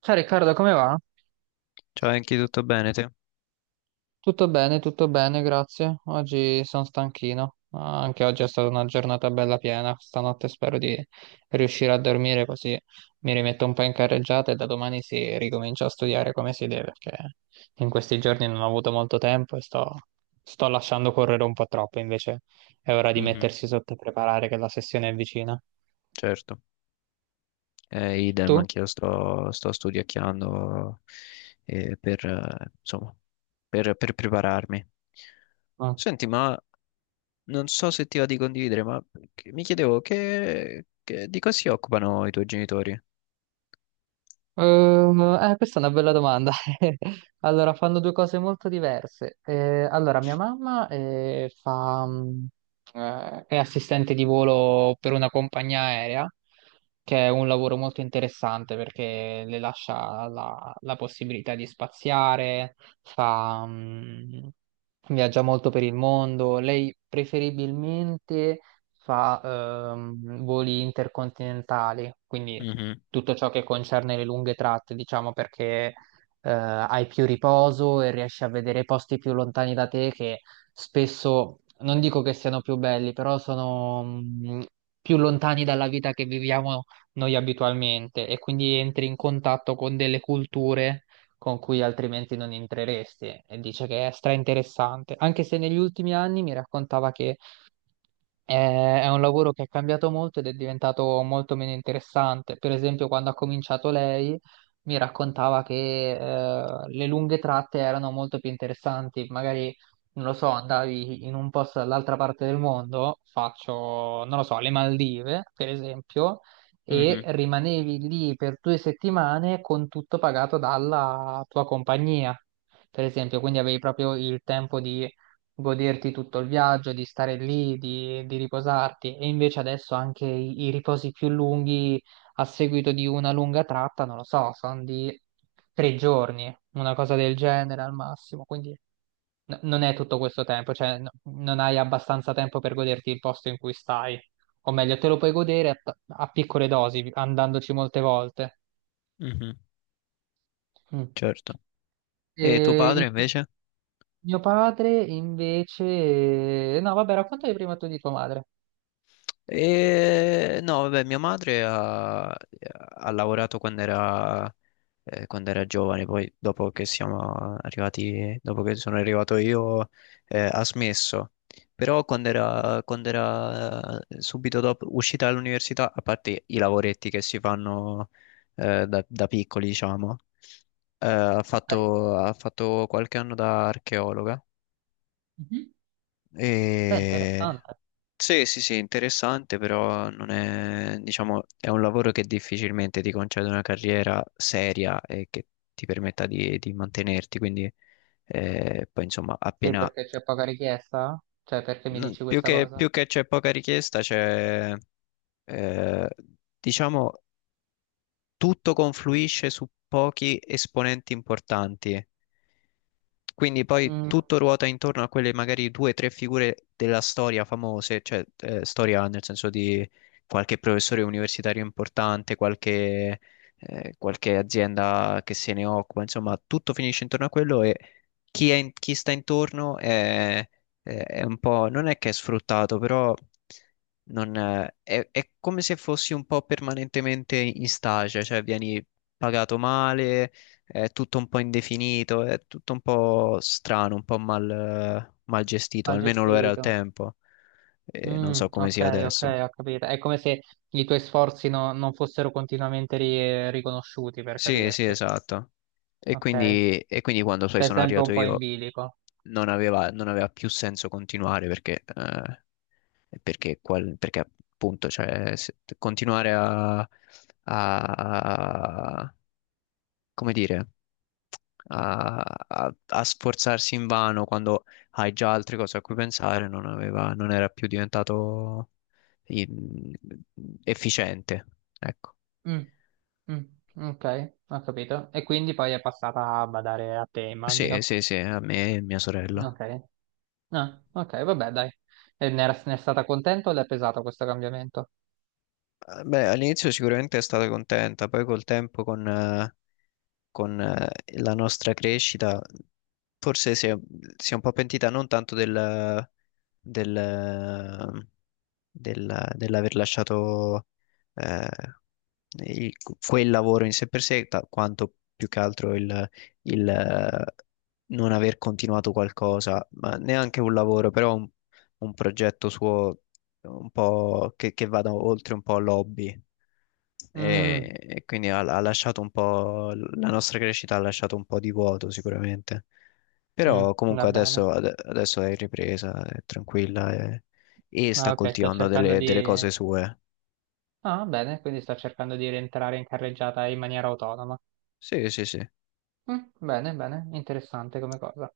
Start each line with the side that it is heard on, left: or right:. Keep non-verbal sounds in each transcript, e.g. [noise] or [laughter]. right: Ciao Riccardo, come va?
left: Ciao Enki, tutto bene te?
right: Tutto bene, grazie. Oggi sono stanchino. Ah, anche oggi è stata una giornata bella piena. Stanotte spero di riuscire a dormire così mi rimetto un po' in carreggiata e da domani si ricomincia a studiare come si deve, perché in questi giorni non ho avuto molto tempo e sto lasciando correre un po' troppo. Invece è ora di
left: Mhm,
right: mettersi sotto e preparare che la sessione è vicina.
left: certo. Idem,
right: Tu?
left: anch'io sto studiacchiando eh, per, eh, insomma, per prepararmi. Senti, ma non so se ti va di condividere, ma mi chiedevo di cosa si occupano i tuoi genitori?
right: Questa è una bella domanda. [laughs] Allora, fanno due cose molto diverse. Allora, mia mamma è assistente di volo per una compagnia aerea, che è un lavoro molto interessante perché le lascia la possibilità di spaziare, fa, mh, viaggia molto per il mondo. Lei preferibilmente fa voli intercontinentali, quindi
left: Mhm,
right: tutto ciò che concerne le lunghe tratte, diciamo, perché hai più riposo e riesci a vedere i posti più lontani da te che spesso, non dico che siano più belli, però sono più lontani dalla vita che viviamo noi abitualmente e quindi entri in contatto con delle culture con cui altrimenti non entreresti e dice che è stra interessante, anche se negli ultimi anni mi raccontava che è un lavoro che è cambiato molto ed è diventato molto meno interessante. Per esempio, quando ha cominciato lei, mi raccontava che le lunghe tratte erano molto più interessanti. Magari, non lo so, andavi in un posto dall'altra parte del mondo, faccio, non lo so, le Maldive, per esempio, e
left: mhm,
right: rimanevi lì per due settimane con tutto pagato dalla tua compagnia. Per esempio, quindi avevi proprio il tempo di goderti tutto il viaggio, di stare lì, di riposarti. E invece adesso anche i riposi più lunghi a seguito di una lunga tratta, non lo so, sono di tre giorni, una cosa del genere al massimo. Quindi non è tutto questo tempo, cioè non hai abbastanza tempo per goderti il posto in cui stai. O meglio, te lo puoi godere a piccole dosi, andandoci molte volte.
left: mhm.
right: Mm.
left: Certo.
right: E
left: E tuo padre invece?
right: mio padre invece... No, vabbè, raccontami prima tu di tua madre.
left: E no, vabbè, mia madre ha lavorato quando quando era giovane, poi dopo che siamo arrivati, dopo che sono arrivato io, ha smesso. Però quando quando era subito dopo uscita dall'università, a parte i lavoretti che si fanno da piccoli, diciamo,
right: Ok.
left: ha fatto qualche anno da archeologa
right: Mhm. Beh,
left: e...
right: interessante.
left: Sì, sì, sì, interessante, però non è, diciamo, è un lavoro che difficilmente ti concede una carriera seria e che ti permetta di mantenerti, quindi poi insomma
right: Sì, perché c'è poca richiesta? Cioè, perché mi dici questa cosa?
left: più che c'è poca richiesta, eh, diciamo, tutto confluisce su pochi esponenti importanti. Quindi poi
right: Mm,
left: tutto ruota intorno a quelle magari due o tre figure della storia famose, cioè storia nel senso di qualche professore universitario importante, qualche azienda che se ne occupa, insomma, tutto finisce intorno a quello e chi sta intorno è un po', non è che è sfruttato, però non, è come se fossi un po' permanentemente in stage, cioè vieni pagato male, è tutto un po' indefinito, è tutto un po' strano, un po' mal gestito,
right: mal
left: almeno lo era al
right: gestito.
left: tempo, e non
right: Mm,
left: so come sia
right: ok, ok,
left: adesso.
right: ho capito. È come se i tuoi sforzi non fossero continuamente riconosciuti, per
left: Sì, sì,
right: capirci.
left: esatto.
right: Ok.
left: E quindi quando poi
right: Stai
left: sono
right: sempre un
left: arrivato
right: po' in
left: io
right: bilico.
left: non aveva più senso continuare perché appunto cioè, continuare a, a- come dire, a, a sforzarsi invano quando hai già altre cose a cui pensare, non era più diventato in- efficiente. Ecco.
right: Mm, mm, ok, ho capito. E quindi poi è passata a badare a te,
left: Sì,
right: immagino.
left: sì, sì, a me e mia sorella.
right: Ok. Ah, ok, vabbè, dai. E ne è stata contenta o le è pesato questo cambiamento?
left: Beh, all'inizio sicuramente è stata contenta, poi col tempo con la nostra crescita, forse si è un po' pentita non tanto del, dell'aver lasciato eh, il- quel lavoro in sé per sé, quanto più che altro il, eh, non aver continuato qualcosa, ma neanche un lavoro, però un progetto suo un po' che vada oltre un po' l'hobby
right: Mm.
left: e quindi ha lasciato un po', la nostra crescita ha lasciato un po' di vuoto sicuramente,
right: Mm,
left: però
right: va
left: comunque
right: bene.
left: adesso, adesso è in ripresa, è tranquilla e
right: Ah,
left: sta
right: ok, sto
left: coltivando
right: cercando
left: delle
right: di...
left: cose sue.
right: Ah, bene, quindi sto cercando di rientrare in carreggiata in maniera autonoma.
left: Sì, sì, sì.
right: Mm, bene, bene, interessante come cosa.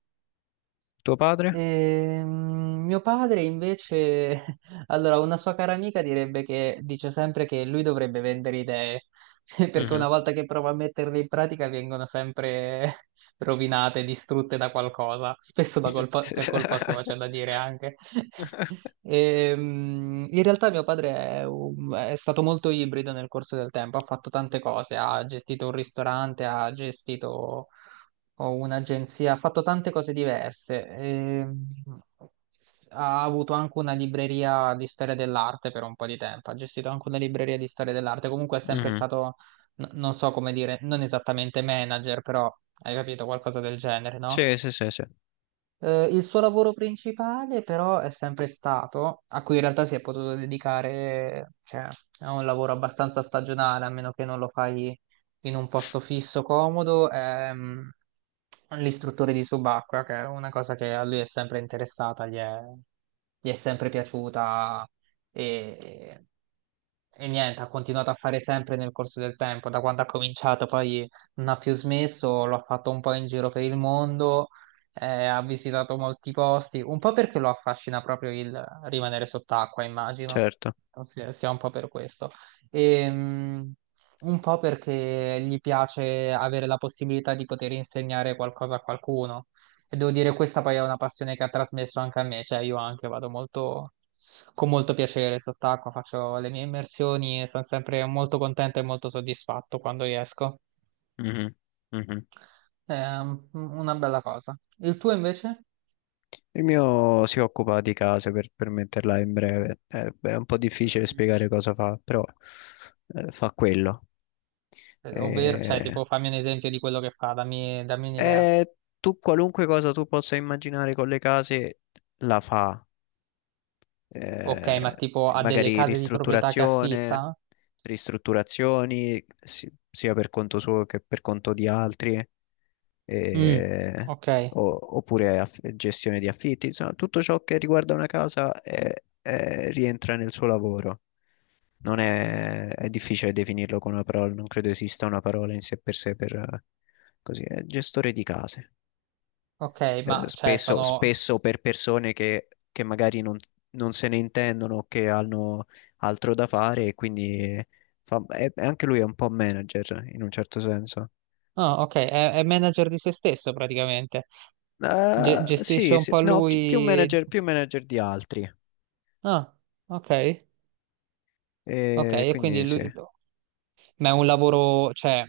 left: Tuo padre?
right: Mio padre invece, [laughs] allora, una sua cara amica direbbe che dice sempre che lui dovrebbe vendere idee, [laughs] perché una
left: Mhm.
right: volta che prova a metterle in pratica vengono sempre [laughs] rovinate, distrutte da qualcosa, spesso da per colpa sua, c'è
left: [laughs]
right: da dire anche. [laughs] In realtà mio padre è stato molto ibrido nel corso del tempo, ha fatto tante cose, ha gestito un ristorante, ha gestito ho un'agenzia, ha fatto tante cose diverse. Ha avuto anche una libreria di storia dell'arte per un po' di tempo, ha gestito anche una libreria di storia dell'arte. Comunque è sempre
left: Mhm.
right: stato, non so come dire, non esattamente manager, però hai capito qualcosa del genere, no?
left: Sì, sì, sì, sì,
right: Il suo lavoro principale però è sempre stato, a cui in realtà si è potuto dedicare, cioè è un lavoro abbastanza stagionale, a meno che non lo fai in un posto fisso, comodo, è l'istruttore di subacquea, che è una cosa che a lui è sempre interessata, gli è sempre piaciuta e, e niente, ha continuato a fare sempre nel corso del tempo, da quando ha cominciato poi non ha più smesso, lo ha fatto un po' in giro per il mondo ha visitato molti posti, un po' perché lo affascina proprio il rimanere sott'acqua, immagino,
left: certo.
right: sia un po' per questo, e, mh, un po' perché gli piace avere la possibilità di poter insegnare qualcosa a qualcuno. E devo dire, questa poi è una passione che ha trasmesso anche a me, cioè io anche vado molto, con molto piacere sott'acqua, faccio le mie immersioni e sono sempre molto contento e molto soddisfatto quando riesco.
left: Mhm. Mhm.
right: È una bella cosa. Il tuo invece?
left: Il mio si occupa di case per metterla in breve. Beh, è un po' difficile spiegare cosa fa, però fa quello.
right: Ovvero, cioè,
left: Eh,
right: tipo, fammi un esempio di quello che fa, dammi un'idea.
left: eh, Tu qualunque cosa tu possa immaginare con le case la fa.
right: Ok, ma
left: eh,
right: tipo ha delle
left: Magari
right: case di proprietà che
left: ristrutturazione,
right: affitta?
left: sia per conto suo che per conto di altri,
right: Mm,
left: eh,
right: ok,
left: oppure gestione di affitti, insomma, tutto ciò che riguarda una casa rientra nel suo lavoro. Non è, è difficile definirlo con una parola, non credo esista una parola in sé per così, è gestore di case
right: ok, ma cioè sono...
left: spesso per persone che magari non se ne intendono, che hanno altro da fare e quindi anche lui è un po' manager in un certo senso.
right: Ah, ok, è manager di se stesso praticamente. Gestisce
left: Sì,
right: un
left: sì,
right: po'
left: no,
right: lui...
left: più manager di altri.
right: Ah, ok, ok,
left: E
right: e quindi
left: quindi sì,
right: lui... Ma è un lavoro, cioè,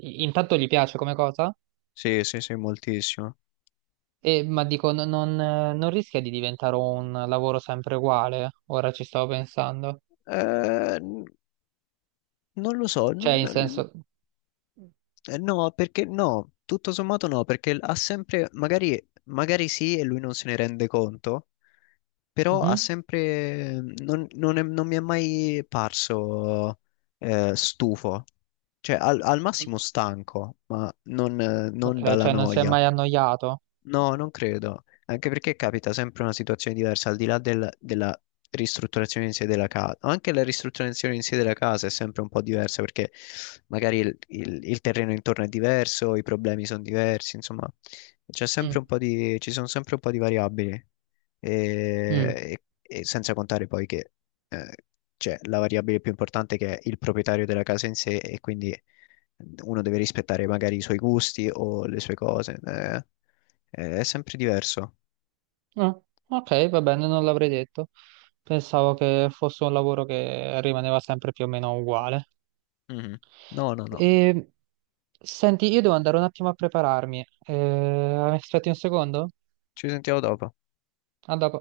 right: intanto gli piace come cosa?
left: sì, sì, sì, moltissimo.
right: E, ma dico, non rischia di diventare un lavoro sempre uguale? Ora ci stavo pensando.
left: Eh, n- Non lo so,
right: Cioè, in senso...
left: no, perché no, tutto sommato no, perché ha sempre, magari sì e lui non se ne rende conto, però ha
right: Mhm.
left: sempre, mhmm, non, non non mi è mai parso stufo, cioè al
right: Mm.
left: massimo stanco, ma non
right: Ok,
left: dalla
right: cioè non si è
left: noia.
right: mai annoiato.
left: No, non credo, anche perché capita sempre una situazione diversa, al di là della ristrutturazione in sé della casa, anche la ristrutturazione in sé della casa è sempre un po' diversa perché magari il terreno intorno è diverso, i problemi sono diversi, insomma, c'è
right: Mm.
left: sempre un po' ci sono sempre un po' di variabili e,
right: Mm.
left: e senza contare poi che eh, c'è la variabile più importante che è il proprietario della casa in sé e quindi uno deve rispettare magari i suoi gusti o le sue cose. È sempre diverso.
right: Ah, ok, va bene, non l'avrei detto. Pensavo che fosse un lavoro che rimaneva sempre più o meno uguale.
left: Mhm. No, no, no.
right: E... Senti, io devo andare un attimo a prepararmi. Aspetti un secondo?
left: Ci sentiamo dopo.
right: A dopo.